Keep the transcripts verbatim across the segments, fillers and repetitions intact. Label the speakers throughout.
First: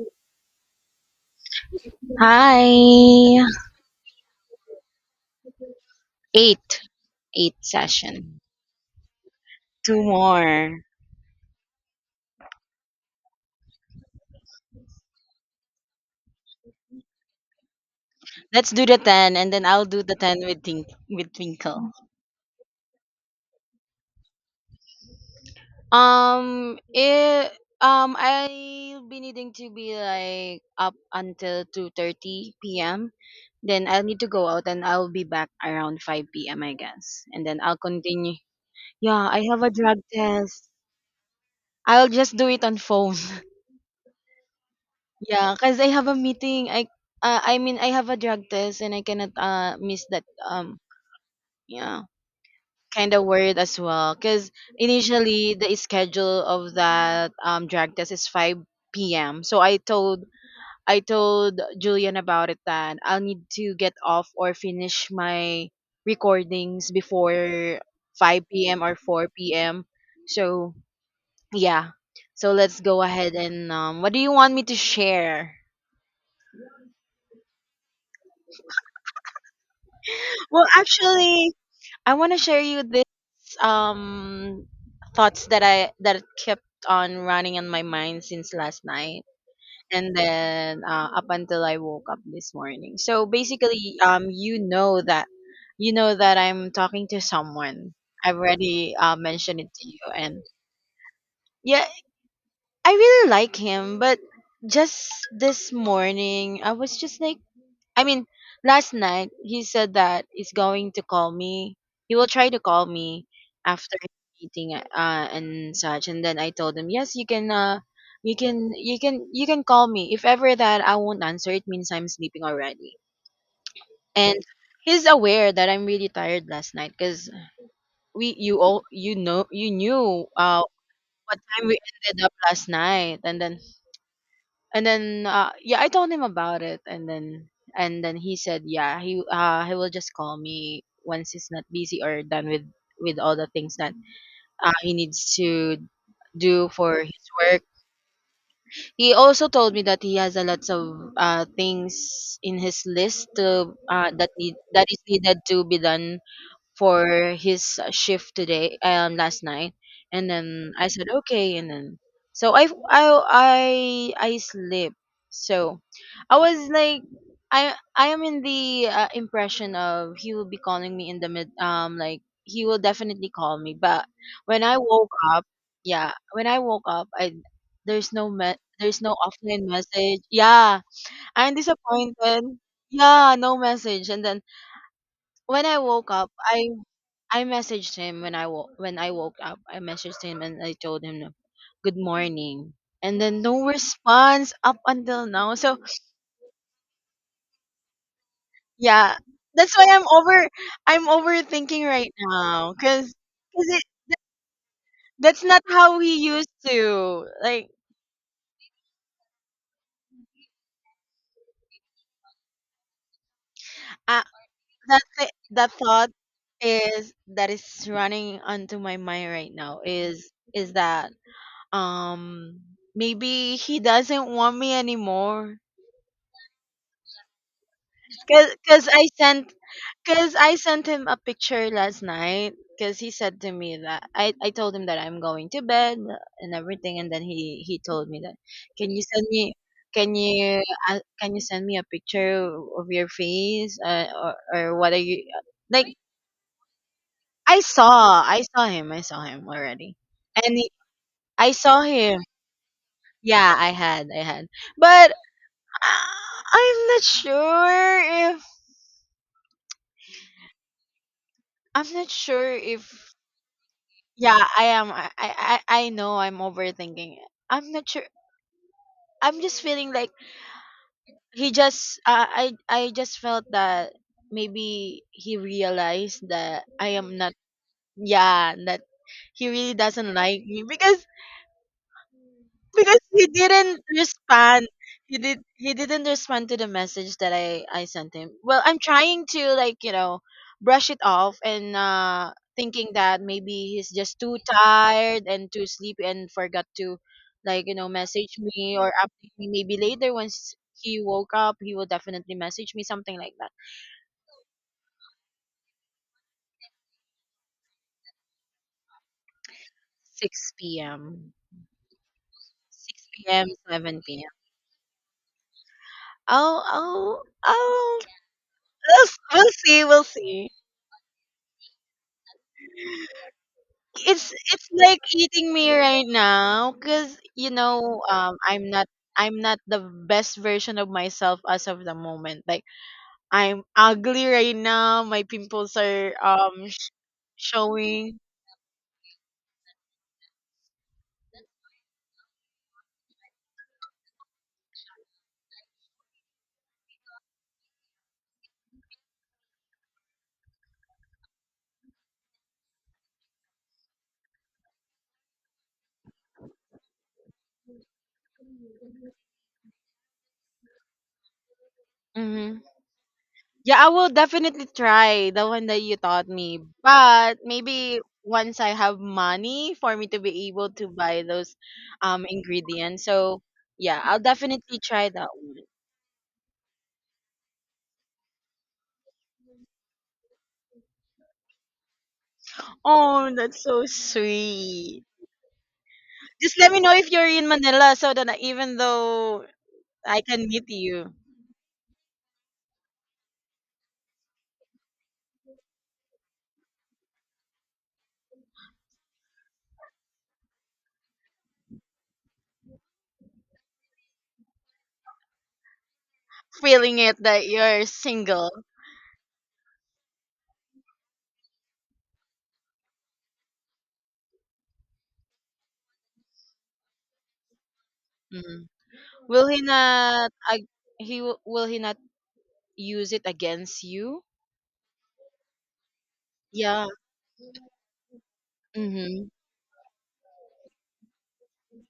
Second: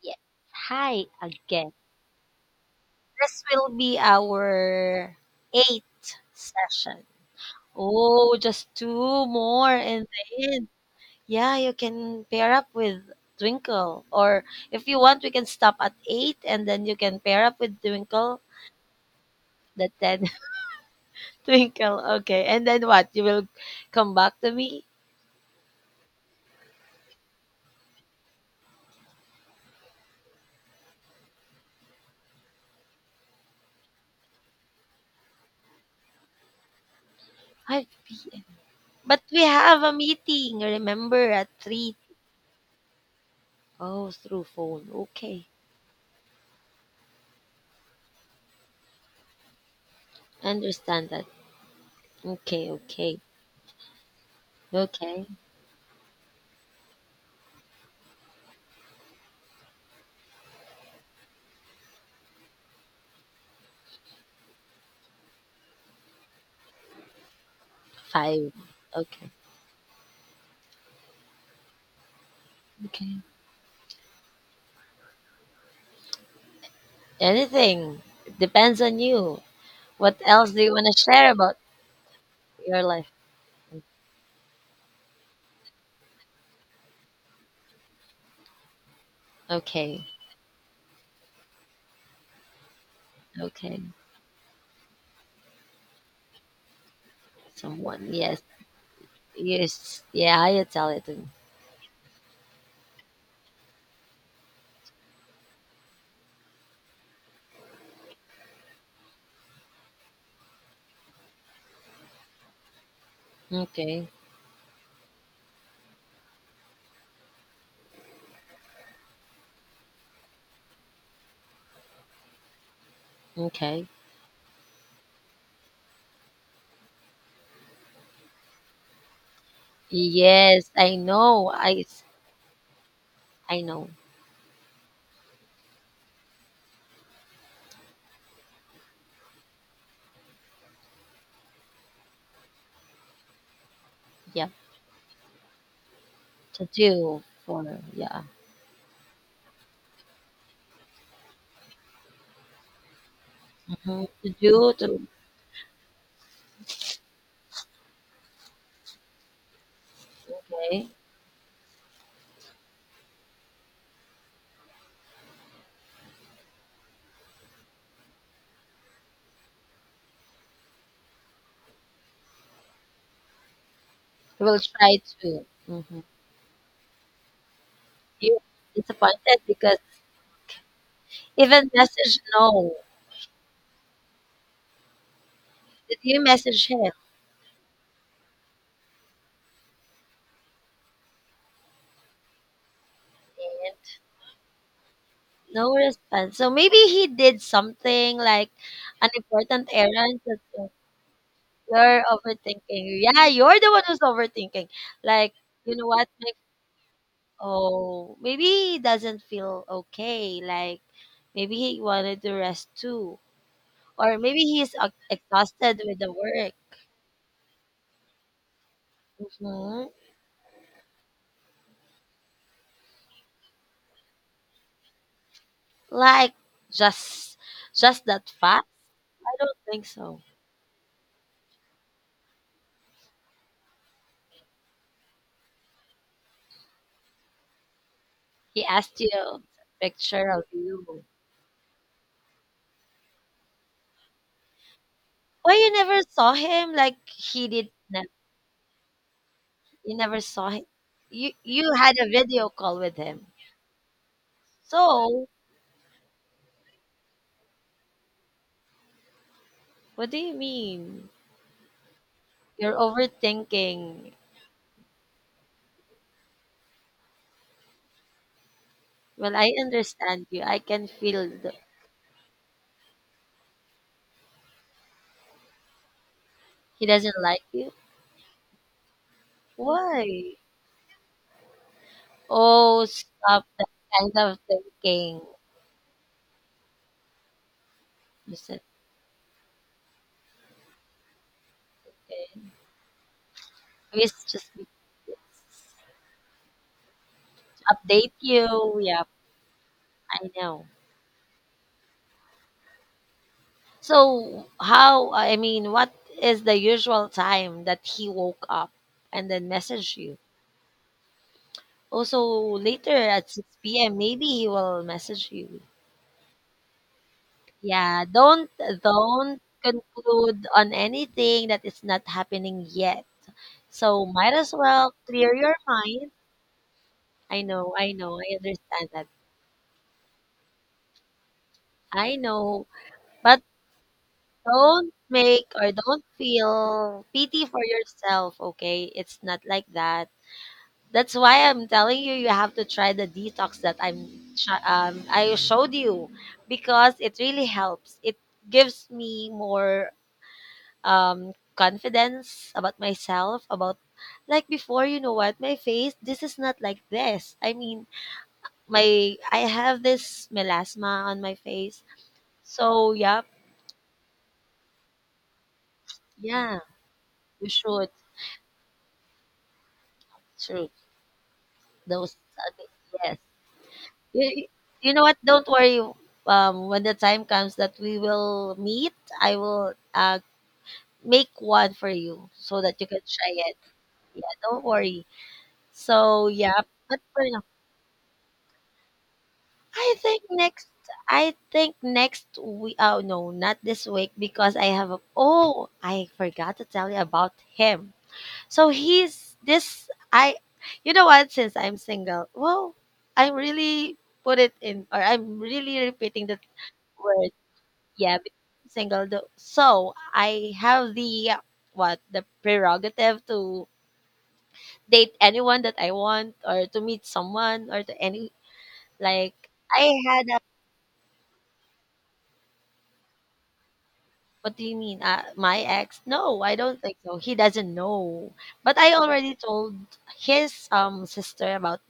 Speaker 1: Yes. Hi again.
Speaker 2: Hi.
Speaker 1: This will be our eighth
Speaker 2: Eight.
Speaker 1: session.
Speaker 2: Eight
Speaker 1: Oh,
Speaker 2: session.
Speaker 1: just two more
Speaker 2: Two
Speaker 1: and then
Speaker 2: more.
Speaker 1: yeah, you can pair up with Twinkle. Or if you want, we can stop at eight and then you can pair up with Twinkle.
Speaker 2: Let's do the ten and then I'll
Speaker 1: The
Speaker 2: do the
Speaker 1: ten
Speaker 2: ten with Tink with Twinkle.
Speaker 1: Twinkle. Okay. And then what? You will come back to me?
Speaker 2: Um it um I'll be needing to be like up until two thirty p m. Then I'll need to go out and I'll be back around five p m I guess. And then I'll
Speaker 1: I,
Speaker 2: continue.
Speaker 1: but
Speaker 2: Yeah,
Speaker 1: we
Speaker 2: I have a
Speaker 1: have a
Speaker 2: drug
Speaker 1: meeting,
Speaker 2: test.
Speaker 1: remember, at three.
Speaker 2: I'll just do it on phone.
Speaker 1: Oh, through phone. Okay.
Speaker 2: Yeah, cause I have a meeting. I uh, I mean, I have a drug test and I cannot uh miss that um
Speaker 1: Understand that.
Speaker 2: yeah,
Speaker 1: Okay,
Speaker 2: kind
Speaker 1: okay.
Speaker 2: of word as well. Cause
Speaker 1: Okay.
Speaker 2: initially the schedule of that um drug test is five p m. So I told I told Julian about it that I'll need to get off or finish my recordings before
Speaker 1: Five.
Speaker 2: five p m or
Speaker 1: Okay.
Speaker 2: four p m. So, yeah. So let's go
Speaker 1: Okay.
Speaker 2: ahead and um what do you want me to share?
Speaker 1: Anything. Depends on you. What else do
Speaker 2: Well,
Speaker 1: you want to share
Speaker 2: actually,
Speaker 1: about
Speaker 2: I want to share
Speaker 1: your
Speaker 2: you this
Speaker 1: life?
Speaker 2: um thoughts that I that kept on running in my mind since last night
Speaker 1: Okay.
Speaker 2: and then uh, up until I woke up this morning. So
Speaker 1: Okay.
Speaker 2: basically um you know that you know that I'm talking to someone.
Speaker 1: Someone.
Speaker 2: I've
Speaker 1: Yes.
Speaker 2: already uh, mentioned it to you
Speaker 1: Yes.
Speaker 2: and
Speaker 1: Yeah, you tell it to me.
Speaker 2: yeah, I really like him, but just this morning I was just like, I mean, last night he said that he's going to call me. He will try to call me after
Speaker 1: Okay.
Speaker 2: eating uh and such. And then I told him, yes, you can uh you can you can you can call me. If ever that I won't answer, it means I'm sleeping already.
Speaker 1: Okay.
Speaker 2: And he's aware that I'm really tired last night because we you all you know you knew uh
Speaker 1: Yes, I
Speaker 2: what
Speaker 1: know.
Speaker 2: time
Speaker 1: I,
Speaker 2: we
Speaker 1: I
Speaker 2: ended up last night, and then
Speaker 1: know.
Speaker 2: and then uh, yeah, I told him about it, and then and then he said yeah, he uh he will just call me once he's not busy or done with with all the things that
Speaker 1: Yeah.
Speaker 2: uh, he needs to
Speaker 1: To
Speaker 2: do for
Speaker 1: do
Speaker 2: his work.
Speaker 1: for yeah.
Speaker 2: He also told me that he has a lots of uh things in his list to
Speaker 1: Hmm.
Speaker 2: uh
Speaker 1: To
Speaker 2: that need
Speaker 1: do
Speaker 2: that
Speaker 1: to
Speaker 2: is needed to be done for his uh, shift today, um last night. And then I
Speaker 1: okay.
Speaker 2: said okay, and then so I I I I sleep. So I was like, I I am in the uh, impression of he will be calling me in the mid um like he will definitely call me. But
Speaker 1: We'll
Speaker 2: when I
Speaker 1: try
Speaker 2: woke up,
Speaker 1: to. Mm-hmm.
Speaker 2: yeah when I woke up I there's no
Speaker 1: You
Speaker 2: me- there's no
Speaker 1: disappointed
Speaker 2: offline
Speaker 1: because
Speaker 2: message, yeah. I'm
Speaker 1: even message
Speaker 2: disappointed,
Speaker 1: no.
Speaker 2: yeah. No message. And then when I
Speaker 1: Did
Speaker 2: woke
Speaker 1: you
Speaker 2: up,
Speaker 1: message
Speaker 2: I
Speaker 1: him?
Speaker 2: I messaged him when I woke when I woke up. I messaged him and I told him good morning. And then no response up until now.
Speaker 1: No
Speaker 2: So
Speaker 1: response. So maybe he did something like an
Speaker 2: yeah,
Speaker 1: important
Speaker 2: that's why I'm
Speaker 1: errand. That's
Speaker 2: over
Speaker 1: why
Speaker 2: I'm overthinking
Speaker 1: you're
Speaker 2: right
Speaker 1: overthinking.
Speaker 2: now, cuz
Speaker 1: Yeah, you're
Speaker 2: cuz
Speaker 1: the
Speaker 2: it
Speaker 1: one who's overthinking. Like,
Speaker 2: that's not
Speaker 1: you know
Speaker 2: how
Speaker 1: what?
Speaker 2: he
Speaker 1: Like,
Speaker 2: used to. Like,
Speaker 1: oh, maybe he doesn't feel okay. Like, maybe he wanted to rest too. Or
Speaker 2: uh,
Speaker 1: maybe he's uh,
Speaker 2: that thi- that
Speaker 1: exhausted with
Speaker 2: thought
Speaker 1: the work.
Speaker 2: is that is running onto my mind right now
Speaker 1: Mhm.
Speaker 2: is is that um maybe he doesn't want me anymore.
Speaker 1: Like, just just that
Speaker 2: Cause,
Speaker 1: fast?
Speaker 2: cause I
Speaker 1: I
Speaker 2: sent,
Speaker 1: don't think so.
Speaker 2: cause I sent him a picture last night. Cause he said to me that I, I told him that I'm going to bed uh, and everything, and then he he told me that,
Speaker 1: He
Speaker 2: can
Speaker 1: asked
Speaker 2: you
Speaker 1: you
Speaker 2: send
Speaker 1: a
Speaker 2: me, can
Speaker 1: picture of
Speaker 2: you uh,
Speaker 1: you.
Speaker 2: can you send me a picture of your face, uh, or or what are you
Speaker 1: Why you
Speaker 2: like?
Speaker 1: never saw him? Like, he
Speaker 2: I
Speaker 1: did
Speaker 2: saw, I saw him, I saw him already,
Speaker 1: you never saw
Speaker 2: and
Speaker 1: him.
Speaker 2: he,
Speaker 1: You
Speaker 2: I
Speaker 1: you
Speaker 2: saw
Speaker 1: had a
Speaker 2: him.
Speaker 1: video call with him.
Speaker 2: Yeah, I had, I had, but uh,
Speaker 1: So
Speaker 2: I'm not sure if
Speaker 1: what do you mean?
Speaker 2: I'm not sure
Speaker 1: You're
Speaker 2: if.
Speaker 1: overthinking.
Speaker 2: Yeah, I am. I, I, I I know I'm overthinking it. I'm not sure.
Speaker 1: Well,
Speaker 2: I'm
Speaker 1: I
Speaker 2: just feeling like
Speaker 1: understand you. I can feel
Speaker 2: he
Speaker 1: the,
Speaker 2: just, uh, I, I just felt that maybe he realized that
Speaker 1: he
Speaker 2: I am
Speaker 1: doesn't
Speaker 2: not,
Speaker 1: like you.
Speaker 2: yeah, that he really doesn't
Speaker 1: Why?
Speaker 2: like me because
Speaker 1: Oh,
Speaker 2: Because he
Speaker 1: stop that
Speaker 2: didn't
Speaker 1: kind of
Speaker 2: respond. He
Speaker 1: thinking.
Speaker 2: did he didn't respond to the message that I I sent him.
Speaker 1: Just,
Speaker 2: Well, I'm trying to, like, you know, brush it off and uh thinking that maybe he's
Speaker 1: it's
Speaker 2: just too
Speaker 1: just need
Speaker 2: tired and too sleepy and forgot to,
Speaker 1: to
Speaker 2: like, you know,
Speaker 1: update
Speaker 2: message me
Speaker 1: you.
Speaker 2: or
Speaker 1: Yep,
Speaker 2: update me maybe later
Speaker 1: I
Speaker 2: once
Speaker 1: know.
Speaker 2: he woke up, he will definitely message me something like that.
Speaker 1: So how? I mean, what is the usual time that he woke up and then messaged you?
Speaker 2: six p m
Speaker 1: Also, later
Speaker 2: 6
Speaker 1: at
Speaker 2: p.m.
Speaker 1: six p m,
Speaker 2: 7
Speaker 1: maybe
Speaker 2: p.m.
Speaker 1: he will message you.
Speaker 2: I'll I'll I'll
Speaker 1: Yeah, don't
Speaker 2: we'll,
Speaker 1: don't
Speaker 2: we'll see, we'll
Speaker 1: conclude
Speaker 2: see.
Speaker 1: on anything that is not happening yet. So
Speaker 2: It's
Speaker 1: might as
Speaker 2: it's
Speaker 1: well
Speaker 2: like
Speaker 1: clear
Speaker 2: eating
Speaker 1: your
Speaker 2: me right
Speaker 1: mind.
Speaker 2: now because
Speaker 1: I
Speaker 2: you
Speaker 1: know, I
Speaker 2: know
Speaker 1: know, I
Speaker 2: um I'm not
Speaker 1: understand that.
Speaker 2: I'm not the best version of myself as of the
Speaker 1: I
Speaker 2: moment. Like,
Speaker 1: know, but
Speaker 2: I'm ugly right
Speaker 1: don't
Speaker 2: now. My
Speaker 1: make or
Speaker 2: pimples
Speaker 1: don't
Speaker 2: are um sh-
Speaker 1: feel pity for
Speaker 2: showing.
Speaker 1: yourself, okay? It's not like that. That's why I'm telling you, you have to try the detox that I'm sh- um, I showed you because it really helps. It gives me more um, confidence about myself. About like before, you know what, my face. This is not like this. I mean, my I have this melasma on my face.
Speaker 2: Hmm.
Speaker 1: So yeah,
Speaker 2: Yeah, I will definitely try the one that you taught
Speaker 1: yeah,
Speaker 2: me. But
Speaker 1: you should
Speaker 2: maybe once I have money for me to be able
Speaker 1: shoot
Speaker 2: to buy those
Speaker 1: those.
Speaker 2: um ingredients. So yeah, I'll
Speaker 1: You,
Speaker 2: definitely
Speaker 1: you know
Speaker 2: try
Speaker 1: what?
Speaker 2: that
Speaker 1: Don't
Speaker 2: one.
Speaker 1: worry. Um, when the time comes that we will meet, I will uh, make one for you so that you can
Speaker 2: Oh,
Speaker 1: try it.
Speaker 2: that's so
Speaker 1: Yeah, don't
Speaker 2: sweet.
Speaker 1: worry. So
Speaker 2: Just
Speaker 1: yeah,
Speaker 2: let me know
Speaker 1: but
Speaker 2: if
Speaker 1: for
Speaker 2: you're
Speaker 1: now,
Speaker 2: in Manila so that I- even though
Speaker 1: I
Speaker 2: I
Speaker 1: think
Speaker 2: can
Speaker 1: next.
Speaker 2: meet you,
Speaker 1: I think next we. Oh no, not this week because I have. A, oh, I forgot to tell you about him. So he's this. I. You know what? Since I'm single, well, I'm really put it in, or I'm really repeating the
Speaker 2: feeling it
Speaker 1: word
Speaker 2: that you're
Speaker 1: yeah,
Speaker 2: single.
Speaker 1: become single. Though. So I have the what the prerogative to date anyone that I want, or to meet someone, or to any
Speaker 2: Mm.
Speaker 1: like
Speaker 2: Will he
Speaker 1: I had.
Speaker 2: not?
Speaker 1: A,
Speaker 2: ag he w- will he not use it against you?
Speaker 1: what do you mean? Uh, my ex? No, I don't
Speaker 2: Yeah.
Speaker 1: think so. He doesn't know. But I
Speaker 2: Mhm.
Speaker 1: already told his um sister about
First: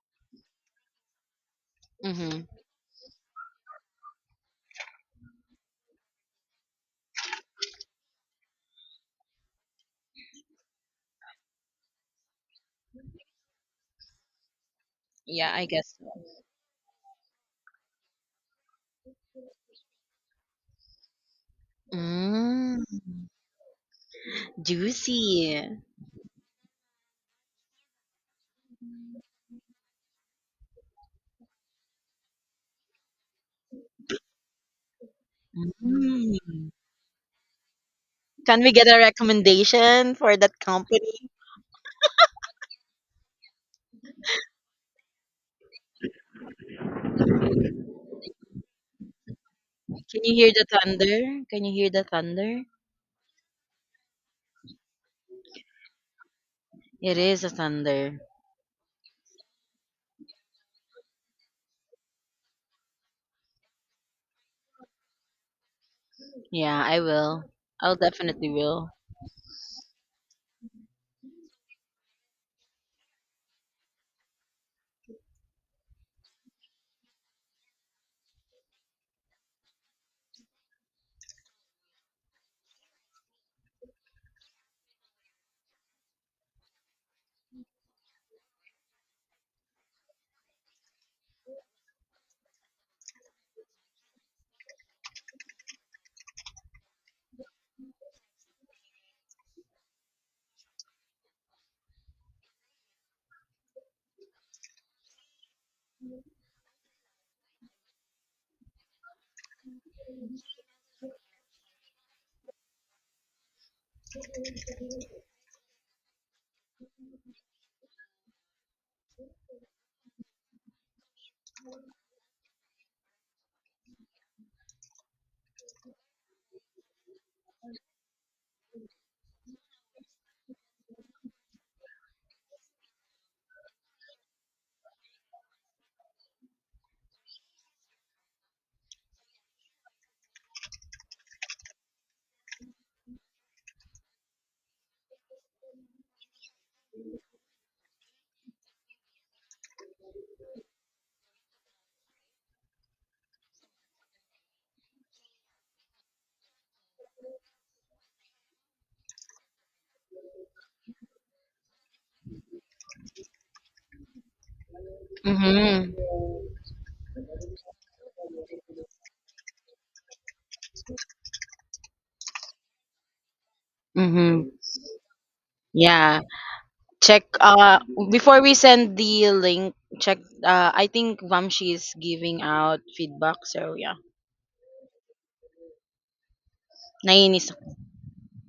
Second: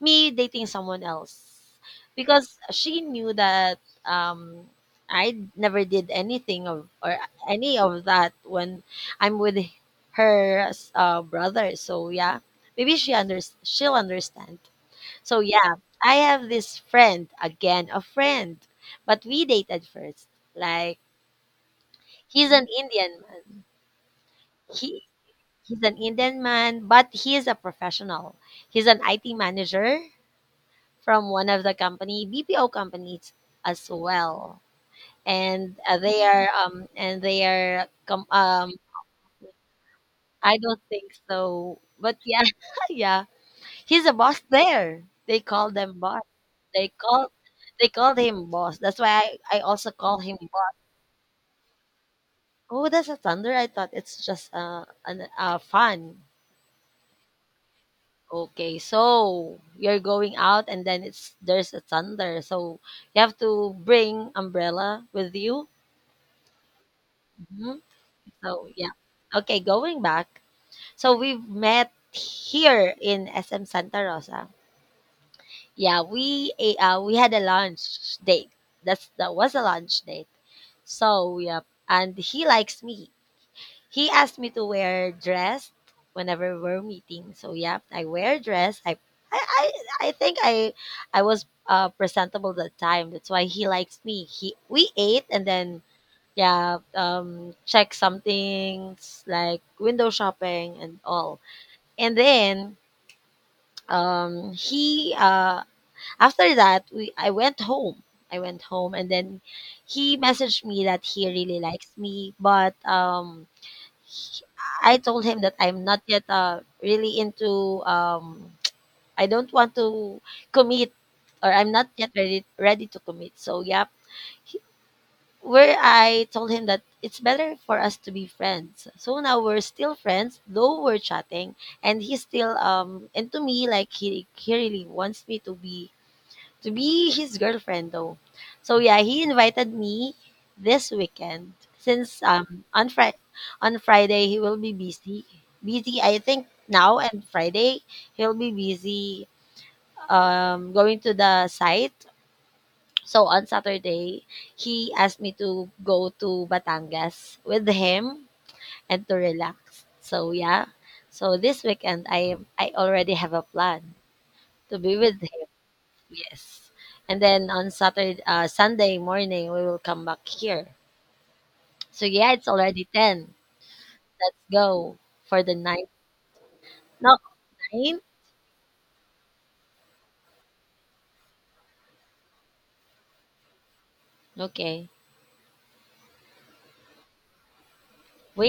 Speaker 1: me dating someone else.
Speaker 2: Mhm.
Speaker 1: Because she knew that um I never did anything of or any of that when I'm with her uh, brother. So yeah, maybe she under she'll understand. So
Speaker 2: Yeah, I
Speaker 1: yeah,
Speaker 2: guess so.
Speaker 1: I have this friend again, a friend, but we dated first. Like he's an
Speaker 2: Mm,
Speaker 1: Indian man. He
Speaker 2: juicy.
Speaker 1: he's an Indian man, but he is a professional. He's an I T manager from one of the company B P O companies as well, and uh, they are
Speaker 2: Mm.
Speaker 1: um and they are com-
Speaker 2: Can we
Speaker 1: um
Speaker 2: get a recommendation for that
Speaker 1: I don't think
Speaker 2: company?
Speaker 1: so, but yeah, yeah, he's a boss there. They call them boss. They call they called him boss. That's why I, I also call
Speaker 2: Can you
Speaker 1: him
Speaker 2: hear the
Speaker 1: boss.
Speaker 2: thunder? Can you hear the thunder?
Speaker 1: Oh, that's a thunder. I thought it's just uh an uh fun.
Speaker 2: It is a thunder.
Speaker 1: Okay, so you're going out and then it's there's a thunder. So you have to bring umbrella with you.
Speaker 2: Yeah, I will.
Speaker 1: Mm-hmm.
Speaker 2: I'll definitely
Speaker 1: So,
Speaker 2: will.
Speaker 1: yeah. Okay, going back. So we've met here in S M Santa Rosa. Yeah, we eh, uh, we had a lunch date. That's that was a lunch date. So, yeah, and he likes me. He asked me to wear dress whenever we're meeting. So, yeah, I wear dress. I I I, I think I I was uh, presentable that time. That's why he likes me. He we ate and then yeah, um, check some things like window shopping and all. And then um, he uh, after that we I went home. I went home and then he messaged me that he really likes me, but um, he- I told him that I'm not yet uh, really into. Um, I don't want to commit, or I'm not yet ready ready to commit. So yeah, where I told him that it's better for us to be friends. So now we're still friends, though we're chatting, and he's still um and to me like he he really wants me to be to be his girlfriend though. So yeah, he invited me this weekend since um on Fri on Friday he will be busy. Busy I think now and Friday he'll be busy um going to the site so on Saturday, he asked me to go to Batangas with him and to relax. So yeah. So this weekend I am I already have a plan to be with him.
Speaker 2: Mhm.
Speaker 1: Yes. And then on Saturday uh, Sunday morning we will come back here. So yeah, it's already ten. Let's
Speaker 2: Mm-hmm.
Speaker 1: go for the ninth.
Speaker 2: Yeah.
Speaker 1: Not
Speaker 2: Check uh
Speaker 1: nine.
Speaker 2: before we send the link, check uh I think Vamshi is giving out feedback, so yeah.
Speaker 1: Okay.
Speaker 2: Nainis